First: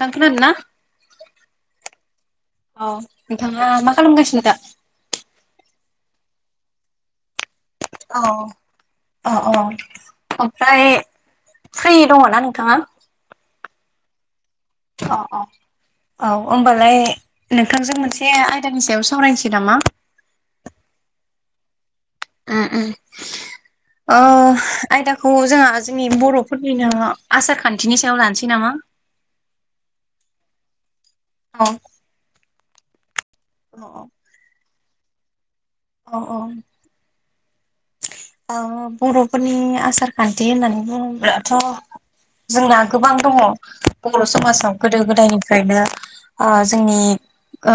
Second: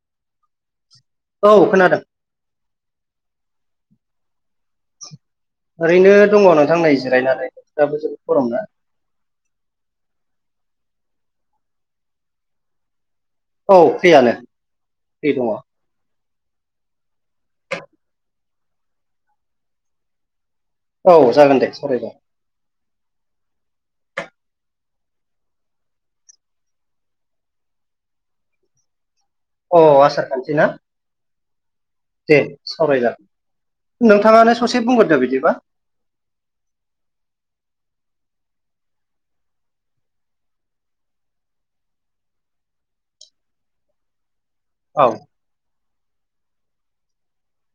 थां खोनादोंना? औ खोनादों औ‌ नोंथां मा माखालामगासिनो दा? ओरैनो दङ नोंथां नै जिरायनानै बोथोराबो जोबोद औ गरम ना अ अ ओमफ्राय फ्रि दङना नोंथाङा? औ फ्रियानो। अ फ्रि दङ अ औ होमबालाय नोंथांजों मोनसे आयदानि सायाव सावरायनोसै नामा? औ जागोन दे सरायजागोन उम उम ओ आयदाखौ जोंहा जोंनि बर'फोरनिनो आसार खान्थिनि सायाव लानोसै नामा? [inaudible] अ आसारखान्थि ना? औ दे औ सावरायजागोन। नोंथाङानो ससे बुंग्रोदो बिदिबा औ औ ओ बर'फोरनि आसारखान्थि होननानै बुङोबाथ' जोंना गोबां दङ बर' समाजाव गोदो औ गोदायनिफ्रायनो ओ जोंनि ओ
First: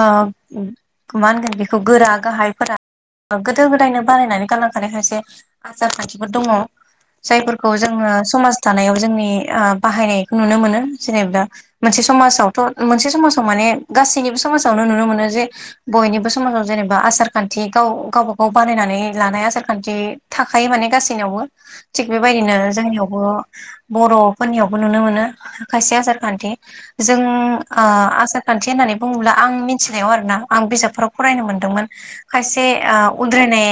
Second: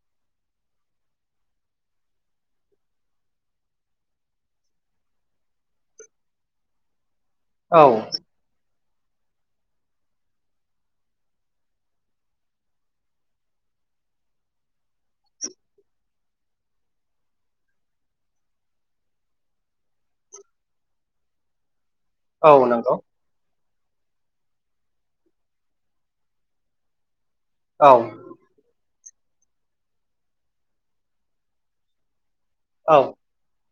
मा होनगोन बेखौ गोरा गाहायफोरा गोदो गोदायनो बानायनानै गालांखानाय खायसे आसारखान्थिफोर दङ जायफोरखौ औ जोङो समाज जानायाव जोंनि ओ बाहायनायखौ नुनो मोनो जेनेबा मोनसे समाजावथ' मोनसे समाजाव माने गासैनिबो समाजावनो नुनो मोनो जे बयनिबो समाजाव जेनेबा आसार खान्थि गाव गावब गाव बा नायनानै लानाय आसारखान्थि थाखायो माने गासैनयावबो थिग औ बेबायदिनो नंगौ जोंनियावबो बर'फोरनियावबो नुनो मोनो खायसे आसार खान्थि जों ओ औ आसार खान्थि होननानै बुङोब्ला आं मिथिनायाव आरोोना आं बिजाबफोराव फरायनो मोनदोंमोन खायसे औ उद्रायनाय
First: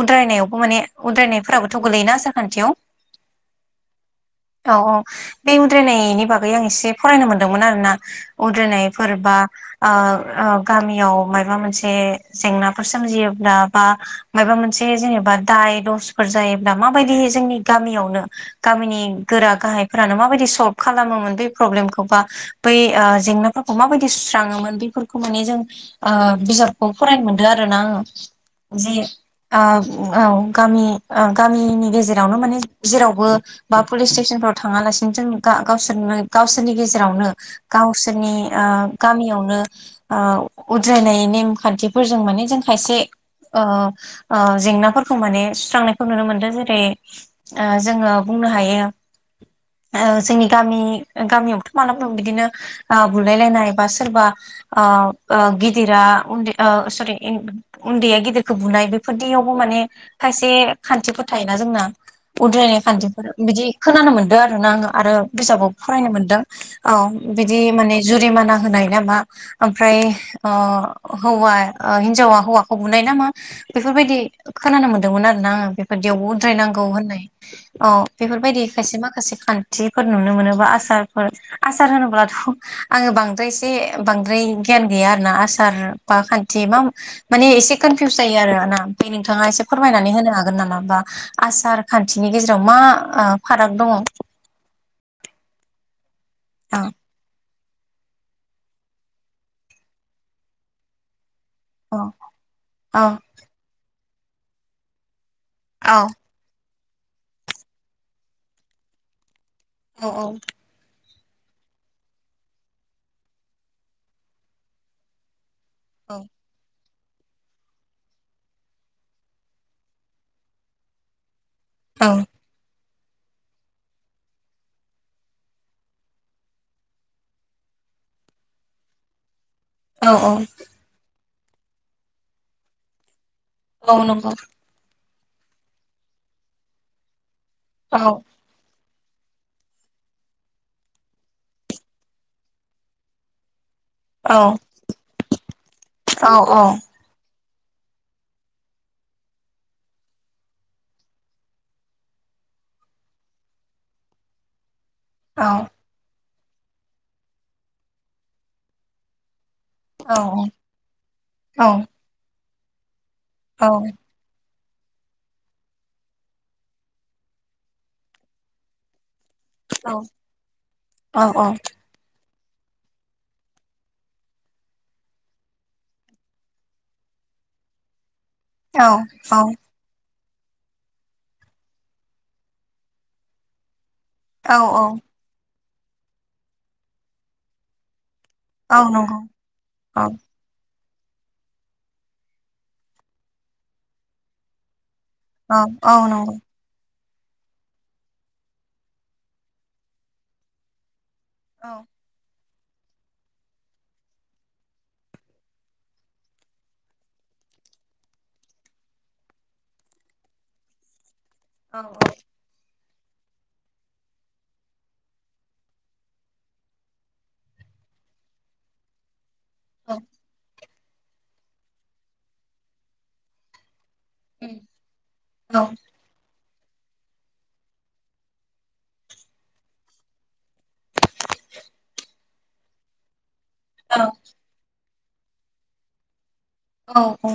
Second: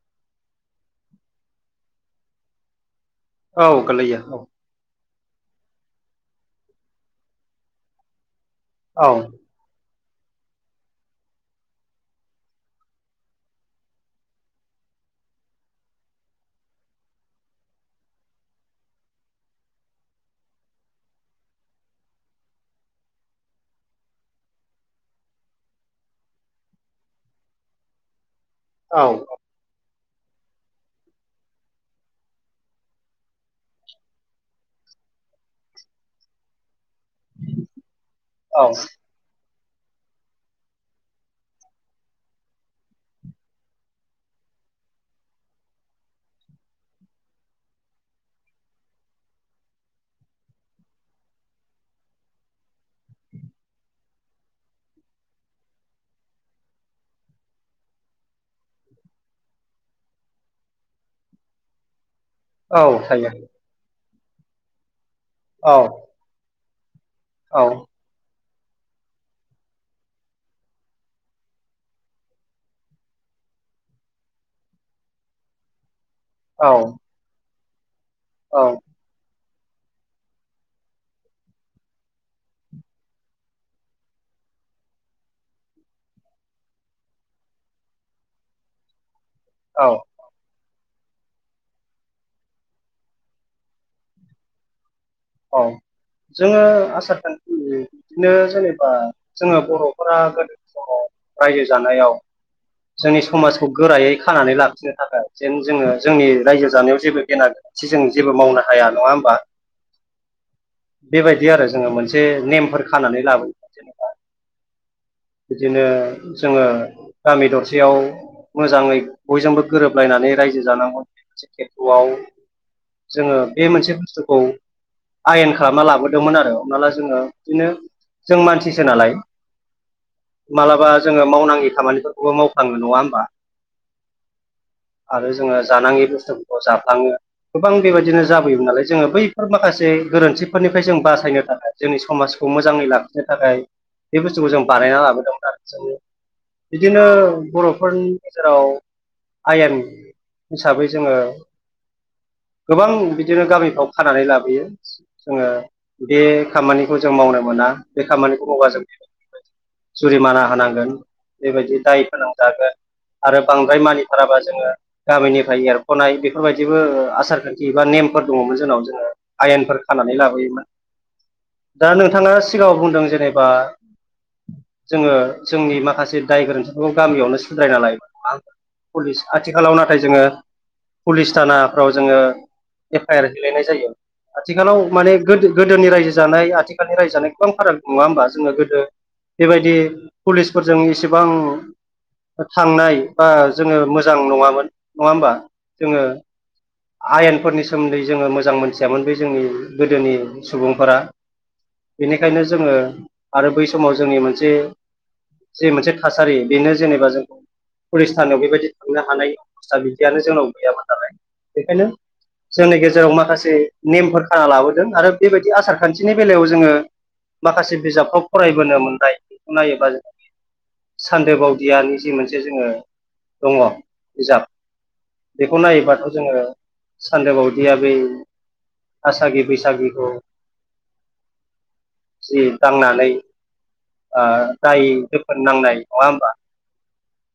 उद्रायनायावबो माने उद्रायनायफोराबोथ' गोलैयोना आसारखान्थियाव औ गलैया औ बे उद्रायनायनि बागै आं एसे फरायनो मोनदोंमोन आरो ना औ उद्रायनायफोर बा गामियाव माबा मोनसे जेंनाफोर सोमजियोब्ला बा माबा मोनसे जे जेनेबा दाय दसफोर जायोब्ला माबायदि जोंनि गामियावनो गामिनि गोरा गाहायफोरानो माबायदि खालामोन बब्लेमखौ बा बै जेंनाफोरखौ म बायदि सुस्राङोमोन बे माने जों बिजाबखौ फरायनो मोनदों आरोोना आङो जि औ औ गामि गामिनि गेजेरावनो माने जेरावबो बा पुलिस स्टेसनफ्राव थाङालासिनो जों गावसोरनो गावसोरनि गेजेरावनो गावसोरनि औ गामियावनो उद्रायनाय नेम खान्थिफोरजों माने जों खायसे ओ ओ जेंनाफोरखै खौ माने सुस्रांनायखौ नुनो मोनदों जेरै जोङो बुंनो हायो जोंनि गामि गामियावथ' मालाबङ बिदिनो बुलायलायनाय बा सोरबा गिदिरा उन्दै सरि उन्दैया गिदिरखौ बुनाय बेफोरदियावबो माने खायसे खान्थिफोर थायोना जोंना औ उद्रायनाय खान्थिफोर थायो बिदि खोनानो मोन आरोना आङो आरो बिजाबाव औ फरायनो मोनदों औ बिदि औ मान जुरिमाना होनाय नामा ओमफ्राय हौवा हिन्जावा हौवाखौ बुनाय नामा बेफोरबायदि खोनानो मोनदोंमोन आरो ना आङो बेफोरदियावबो औ उद्रायनांगौ होननाय अ बेफोरबायदि औ खायसे माखासे फान थिफोर नुनो मोनोबा आसारफोर आसार होनोब्लाथ' आङो बांद्रायसे बांद्राय गिय गैया आरो ना आसार बा खान्थि मा माने एसे कनफिउस जायो आरो नोंथाङा एसे औ फोरमायनानै होनोागोन नामाोमबा? आसार खान्थिनि गेजेराव मा फाराग दङ । औ जोङो आसाार खान्थि बिदिनो जेनेबा जोङो बर'फोरा गोदोनि समाव रायजो जानायाव औ जोंनि समाजखौ गोरायै खानानै लाखिनो थाखाय जेन जोङो औ जोंनि रायजो जानायाव जेबो गेना खथि जों जेबो मावनो हाया नङा होमबा औ औ । बेबायदि आरो जोङो मोनसे नेमफोर खानानै लाबोयोमोन जेनेबा बिदिनो जोङो गामि दरसेयाव मोजाङै बयजोंबो गोरोबलायनानै रायजो जानांगौ ाखसे औ खेथ्रआव जोङो बे मोनसे बुस्थुखौ आयेन खालामना लाबोदोंमोन आरो हमना ला जोङो बिदिनो जों मानसिसो नालाय औ औ मालाबा जोङो मावनांगि खामानिफोरखौबो मावफ्लाङो नङा होमबा औ नगौ । आरो जोङो जानाङि बुस्थुफोरखौ जाफ्लाङो गोबां औ बेबायदिनो जाबोयोमोन नालाय जोङो बैफोर माखासे गोरोन्थिफोरनिफ्राय जों बासायनो थाखाय जोंनि समाजखौ मोजाङै लाखिनो थाखाय बे औ बुस्थुखौ जों बानायना लाबोदोंमोन आरो जों औ बिदिनो बर'फोरनि गेजेराव आयेन हिसाबै जोङो गोबां बिदिनो गामिफ्राव फानानै लाबोयो औ जोङो बे खामानिखौ जों मावनो मोना बे खामानिखौ मावा जों बे जुरिमाना होनांगोन औ बेबायदि दाय फोनांजागोन । आरो बांद्राय औ मानिथाराबा जोङो गामिनिफ्राय एरख'नाय बेफोरबायदिबो आसार खान्थि ए बा नेमफोर दंङ मोन जोंनाव जोंङोनाव। आयेनफोर खानानै लाबोयोमोन दा नोंथांङा सिगांङाव बुंदों जेनेबा जोंङो जोंनि माखासे दाय गोरोन्थिफोरखौ गामियावनो सुद्रायना लायो । पुलिस आथिखालाव नाथाय जोंङो पुलिस थानाफ्राव जोङो एफ आइ आर हैलायनाय जायो । आथिखालाव औ माने गोदोनि रायजो जानाय आथिखालनि रायजो जानाय गोबां फाराग नङा होमबा? जोङो गोदो औ नंगौ। बेबायदि औ पुलिसफोर जों एसेबां थांनाय बा जोंङो मोजां नङामोन। नङा होमबा औ - औ जोङो नंगौ। आयेनफोरनि सोमोन्दै जोंङो मोजां मोनथियामोन बे जोंनि गोदोनि सुबुंफोरा। औ बेनिखायनो जोंङो आरो बै समाव जोंनि मोनसे जि मोनसे थासारि बेनो जेनेबा जों पुलिस थानायाव बेबायदि थांनो हानायनि अबस्था बिदियानो जोंनाव गैयामोन नालाय। औ बेखायनो औ जोंनि गेजेराव जेराव माखासे नेमफोर खाना लाबोदों आरो बेबायदि आसार खान्थिनि बेलायाव जोंङो माखासे बिजाबखौ फरायबोनो मोन नाय बेखौ नायोबा औ जों सान्दो बावदियानि जि मोनसे जोङो दङ। बिजाब औ बेखौ नायोबाथ' जोङो सानदोबावदिया बै आसागि बैसागिखौ जि दांनानै जाय दाय दोफोन नांनाय नङा होमबा। औ- औ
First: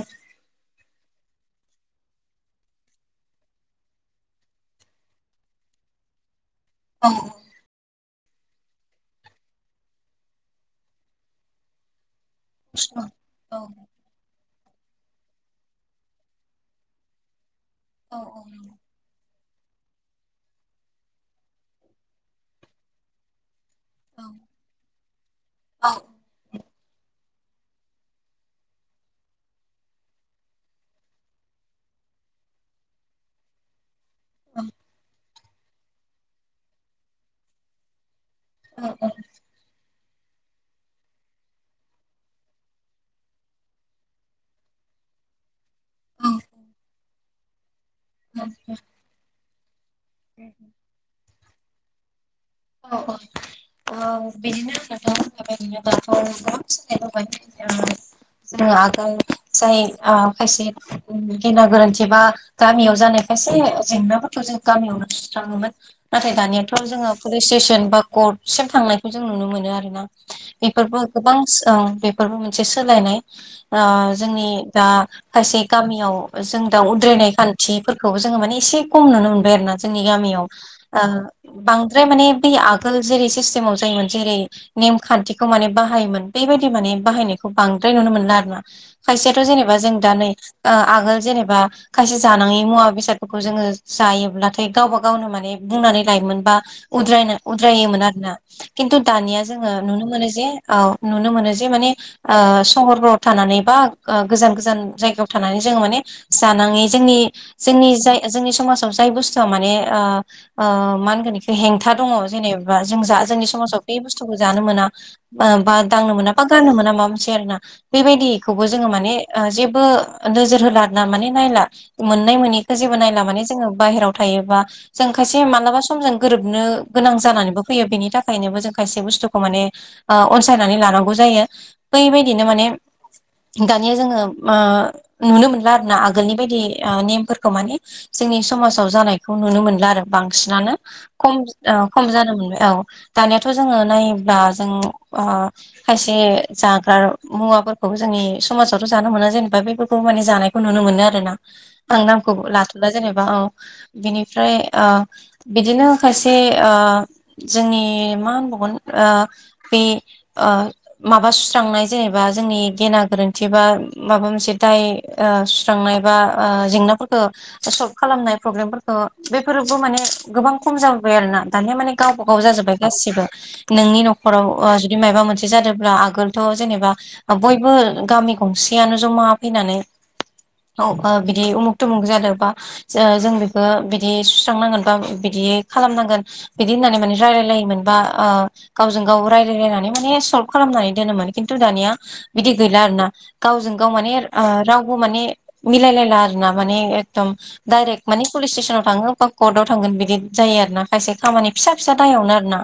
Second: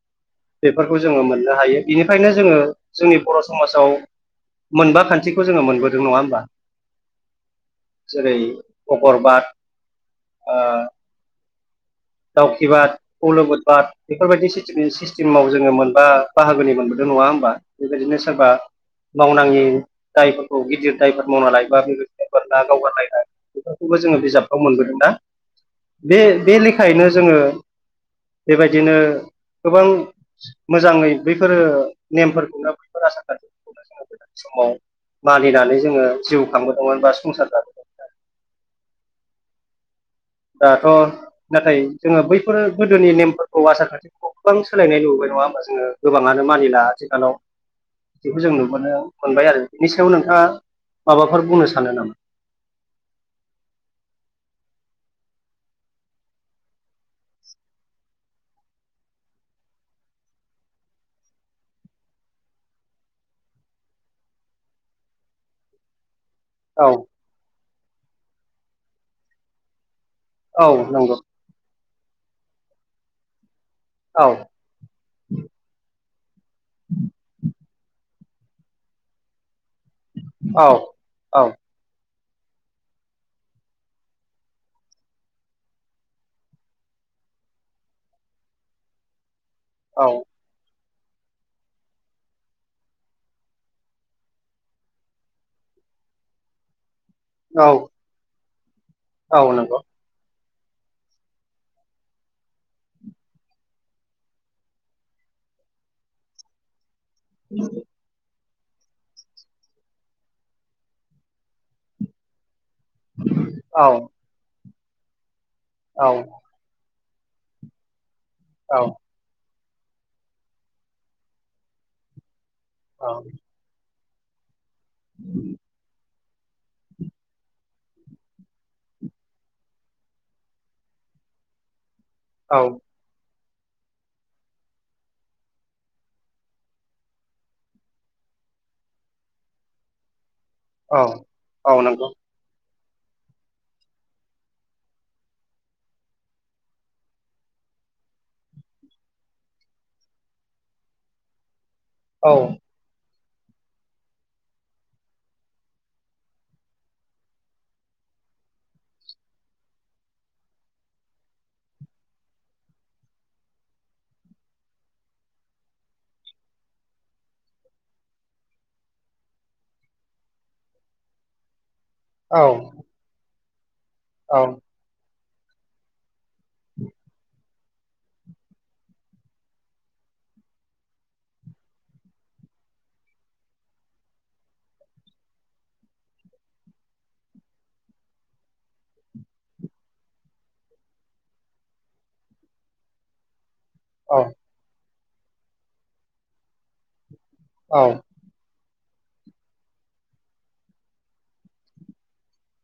बेफोरखौ जोंङो मोननो हायो बिनिखायनो जोंङो जोंनि बर' समाजाव मोनबा खान्थिखौ जोङो मोनबोदों नङा होमबा। औ जेरै अगरबाद दावखि बाद खौलोबोद बाद बेफोरबायदि सिस्टेमाव जोंङो मोनबा बाहागोनि मोनबोदों नङा होमबा? बेबायदिनो औ- औ सोरबा मावनाङि दायफोरखौ गिदिर दायफोरखौ मावना लायोबा बेबायदिनो बोरला गावगारलायनाय। बेखौबो जोंङो बिजाबखौ मोनबोदों दा बे लेखायैनो जोंङो। [inaudible] बेबायदिनो गोबां मोजाङै बैफोरो नेमफोरखौनो बैफोर आसार खान्थिफोरखौनो जोङो गोदान समाव मानिनानै जोंङो जिउ खांबोदोंमोन बा संसार जाबोदोंमोन आरो। [unintelligible] दाथ' नाथाय जोङो बैफोर गोदोनि नेमफोरखौ आसार खान्थिफोरखौ गोबां सोलायनाय नुबोबाय। नङा होमबा जोंङो गोबाङानो मानिला आथिखालाव। [inaudible] बेखौ जों नुबोनो मोनबाय आरो बिनि सायाव नोंथांङा माबाफोर बुंनो सानो नामा? औ - औ औ बिदिनो [unintelligible] [unintelligible] जोङो आगोल जाय खायसे गेना गोरोन्थि बा गामियाव जानाय एसे जेंनाफोरखौ जों गामियावनो सुस्राङोमोन। नाथाय दानियाथ' औ जोंङो पुलिस स्टेसन बा कर्ट सिम थांनायखौ जों नुनो मोनो आरोना औ बेफोरबो नंगौ गोबां ओ बेफोरबो मोनसे सोलायनाय। ओ औ जोंनि दा खायसे गामियाव जों दा उद्रायनाय खान्थिफोरखौबो जोङो माने एसे खम नुनो मोनबाय आरोना। जोंनि गामियाव औ ओ औ बां सिन माने बे आगोल जेरै सिस्टेमाव जों मोनसे जेरै नेम खान्थिखौ माने बाहायोमोन बेबायदि माने बाहायनायखौ बांद्राय नुनो मोनला आरोना। खायसेयाथ' जेनेबा जों औ दा नै आगोल जेनेबा खायसे जानाङि मुवा बेसादफोरखौ जोङो जायोब्लाथाय गावबा गावनो माने बुंना लायोमोन बा उद्रायनो औ उद्रायोमोन आरोना। खिन्थु दानिया औ जोङो नंगौ नुनो मोनो जे औ नुनो मोनो जे माने ओ सहरफोराव थानानै बा गोजान गोजान जायगायाव थानानै जों माने जानाङै जोंनि जोंनि जाय जोंनि समाजाव जाय बुस्थुआ माने ओ ओ मा होनगोन इखौ हेंथा दङ' जेनेबा जों जा जोंनि समाजाव औ बे बुस्थुखौ जानो मोना बा बा औ दांनो मोना बा गाननो मोना माबा मोनसे आरोना। बेबायदिखौबो औ जोङो माने ओ जेब ओ नोजोर होबा आरोना माने नायला मोननाय मोनैखौ जेबो औ नायला माने जोङो बायहेराव थायोबा जों खायसे मानोबा समजों गोरोबनो गोनां जानानैबो फैयो बेनि थाखायनोबो जों खायसे बुस्थुखौ माने ओ अनसायनानै लानांगौ जा यो बैबायदिनो माने औ दानिया जोङो ओ नुनो मोनला आरोना आगोलनि बायदि नेमफोरखौ माने जों नि समाजाव जानायखौ नुनो मोनला आरो बांसिनानो औ खम ओ औ खम नंगौ जानो मोनबाय औ। दानियाथ' जोङो नायोब्ला जों ओ खायसे जाग्रा मुवाफोरखौ जोंनि समाजावथ' जानो मोना जेनेबा बेफोरखौ माने जानायखौ नुनो मोनो आरोना। आं औ नामखौ लाथ'ला जेनेबा औ बिनिफ्राय ओ बिदिनो खायसे ओ जोंनि मा होनबावगोन ओ बि ओ माबा सुस्रांनाय जेनेबा जोंनि गेना गोरोन्थि बा माबा मोनसे दाय ओ सुस्रांनाय बा ओ जेंनाफोरखौ सल्भ खालामनाय प्रबलेमफोरखौ बैफोरबो माने गोबां खम जाबोबाय आरोना। दानिया माने गावबा औ गाव जाजोब्बाय गासिबो नोंनि औ न'खराव ओ जुदि मायबा मोनसे जादोब्ला आगोलथ' जेनेबा बयबो गामि गंसेयानो जमा फैनानै [unintelligible] बिदि उमुख थुमुग जादों बा जो जों बेखौ बिदि सुस्रांनांगोन बा बि दि खालामनांगोन बिदि होननानै माने रायलायलायोमोन बा ओ गावजों गाव रायलाय लायनानै माने सल्भ खालामनानै दोनोमोन, खिन्थु दानिया बिदि गैला आरोना। गावजों गाव माने औ ओ रावबो माने मिलायलायला आरोना माने एख दुम औ डाइरेक्ट माने पुलिस स्टेसनाव थाङो बा कर्टआव थांगोन बिदि जायो आरो ना खायसे खामानि फिसा फिसा दायावनो आरोना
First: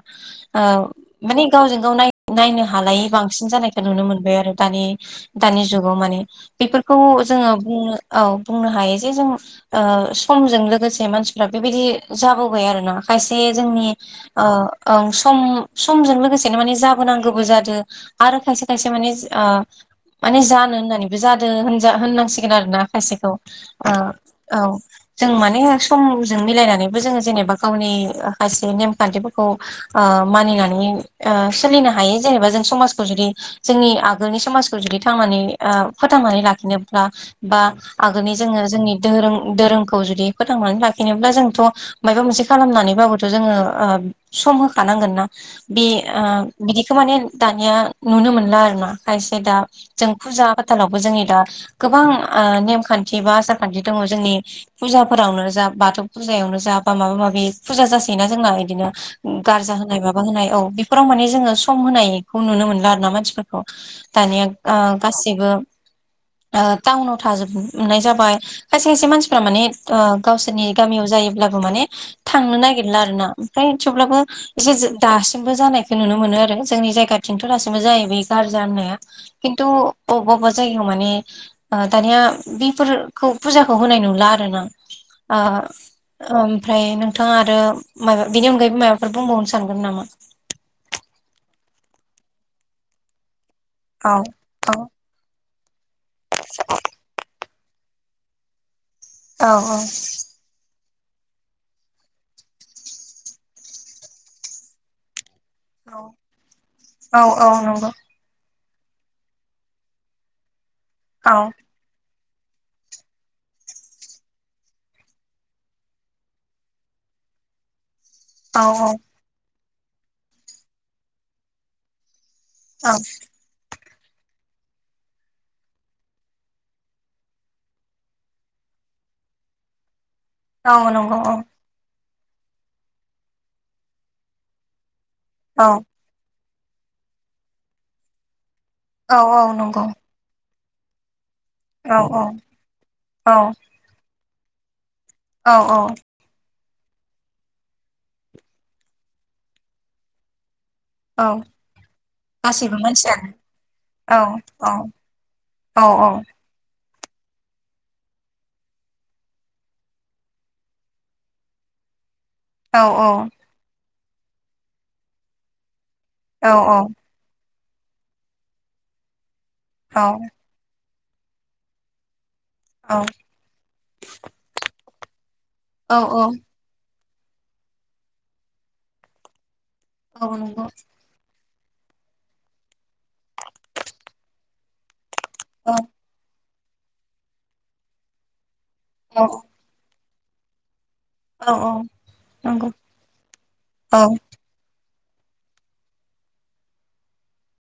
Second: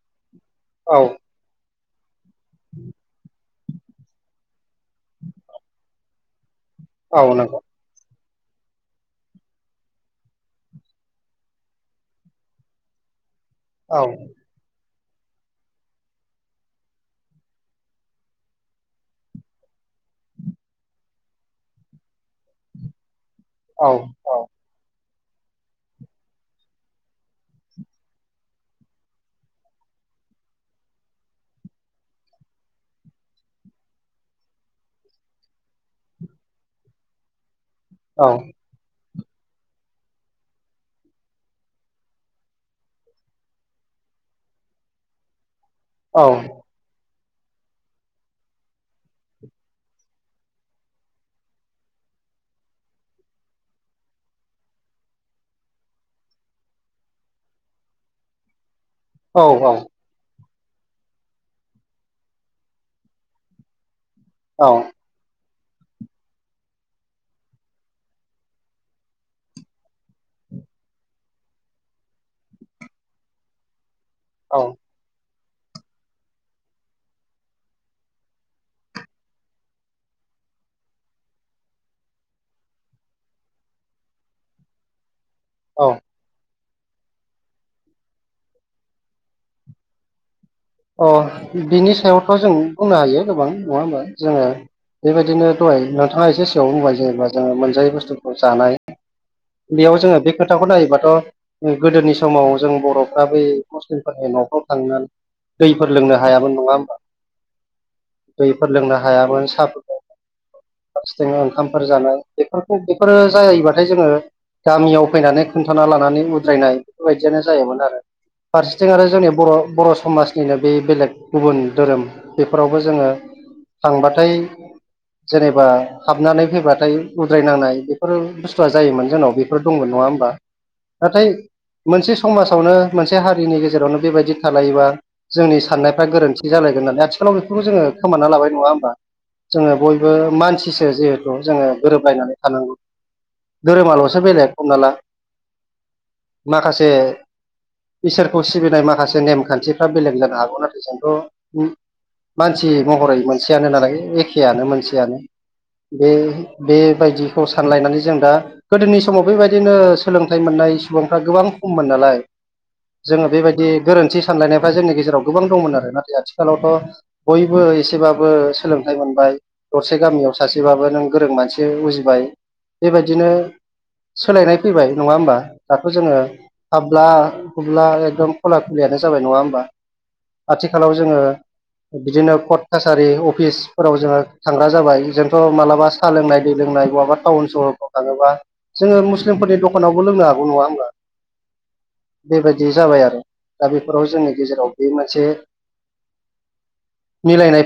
ओ औ माने गावजों गाव नाय नायनो हालायै बांसिन जानायखौ नुनो मोनबाय आरो, दानि दानि जुगाव माने। बेफोरखौ औ जोङो नंगौ बुंनो औ बुंनो हायो जे जों ओ समजों लोगोसे मानसिफ्रा बेबायदि जाबो बाय आरोना खायसे जोंनि औ ओं सम समजों लोगोसेनो माने जाबोनांगौबो जादो आरो खायसे खायसे माने आ माने जानो होननानैबो जादो होनजा होननांसिगोन आरोना खायसेखौ। औ औ जों माने समजों मिलायनानैबो जोङो जेने बा गावनि खायसे नेम खान्थिफोरखौ ओ मानिनानै ओ सोलिनो हायो जेनेबा जों समाजखौ जुदि जोंनि आगोलनि समाजखौ जुदि थांनानै ओ फोथांनानै लाखिनोब्ला बा औ आगोलनि जोङो जोंनि दोरों दोरोंखौ जुदि फोथांनानै लाखिनोब्ला जोंथ' मायबा मोनसे खालामनानैबाबोथ' जोङो ओ सम होखानांगोन ना। बे ओ औ बिदिखौ माने दानिया नुनो मोनला आरोना। खायसे दा जों फुजा फाथालावबो जोंनि दा गोबां ओ नेमखान्थि बा आसार खान्थि दङ' जोंनि फुजाफोरावनो जा बाथौ फुजायावनो जा बा माबा माबि फुजा जासोयोना जोंना इदिनो गार्जा होनाय माबा होनाय औ। बेफोराव माने जोङो सम होनायखौ नुनो मोनला आरोना मानसिफोरखौ। दानिया ओ औ गासैबो [inaudible] ओ टाउनाव थाजोब नाय जाबाय खायसे खायसे मानसिफ्रा माने ओ गावसोरनि गामियाव जायोब्ला माने थांनो नागिरला आरोना ओमफ्राय थेवब्लाबो औ एसे एसे दास् सिमबो जानायखौ नुनो मोनो आरो, जोंनि जायगाथिंथ' दासिमबो जायो बे गारजा होननाया। खिन्थु अब्बा अबबा जायगायाव माने ओ दानिया बेफोरखौ फुजाखौ होनाय नुला आरो ना। ओ ओमफ्राय नोंथाङा आरो माबा बिनि अनगायैबो माबाफोर बुंबावनो सानगोन नामा? अ बिनि सायावथ' जों बुंनो हायो गोबां। नङा होमबा औ जोङो बेबायदिनो दहाय नोंथाङा एसे सिगाङाव बुंबाय जेनेबा जोङो मोन जायै बुस्थुखौ जानाय औ बेयाव जोङो बे खोथाखौ नायोबाथ' गोदोनि समाव जों बर'फ्रा बै मुस्लिमफोरनि न'फ्राव थांनानै दैफोर लोंनो हायामोन नङा होमबा औ औ नंगौ दै फोर लोंनो हायामोन साह फोरखौ औ फारसेथिंनो ओंखामफोर जानाय बेफोरखौ बेफोरो जायोबाथाय जोङो गामियाव फैनानै खोन्थाना लानानै उद्रायनाय बेफोरबायदियानो जायोमोन आरो। फारसेथिं औ आरो जोंनि बर' बर' समाजनिनो बे बेलेग गुबुन धोरोम बेफोरावबो जोङो थांबाथाय जेनेबा हाबनानै फैबाथाय उद्रायनांनाय बेफोर बुस्थुआ जायोमोन जोंनाव बेफोर दंमोन नङा होमबा? औ नंगौ नाथाय औ मोनसे समाजावनो मोनसे हारिनि गेजेरावनो बेबायदि थालायोबा जोंनि औ साननायफ्रा गोरोन्थि जालायगोन होननानै आथिखालाव बेफोरखौ जोङो खोमाना लाबाय नङा होमबा? औ औ जोङो नंगौ बयबो मानसिसो जिहेतु तु जोङो औ गोरोबलायनानै थानांगौ औ धोरोमाल'सो बेलेग हमना ला। औ औ। माखासे इसोरखौ सिबिनाय माखासे नेमखान्थिफ्रा बेलेग जानो हागौ नाथाय औ जोंथ' मानसि गासैबो महरै मानसियानो मोनसेयानो नालाय औ एखेयानो औ मोनसेयानो औ बे बे बायदिखौ सानलायनानै जों दा गोदोनि समाव बेबायदिनो सोलोंथाइ मोननाय सुबुंफ्रा गोबां खममोन नालाय औ औ जोङो बेबायदि गोरोन्थि सानलायनायफ्रा जोंनि गेजेराव गोबां दंमोन आरोना। औ आथिखालावथ' बयबो एसेबाबो सोलोंथाइ मोनबाय दरसे गामियाव सासेबाबो नों गोरों मानसि उजिबाय। औ बेबायदिनो सोलायनाय फैबाय नङा होमबा दाथ' औ जोङो औ हाब ब्ला हुब्ला एकदम खुला खुलियानो जाबाय नङा होमबा नंगौ आथिखालाव जोङो बिदिनो कर्ट कासारि अफिसफोराव जोङो थांग्रा जाबाय जोंथ' औ मालाबा सालोंनाय दै लोंनाय बहाबा टाउन सहरफ्राव थाङोबा जोङो औ मुस्लिमफोरनि दखानावबो लोंनो हागौ नङा होमबा? औ औ नंगौ बेबायदि जाबाय आरो दा बेफोराव औ जोंनि औ बे मोनसे मिलायनाय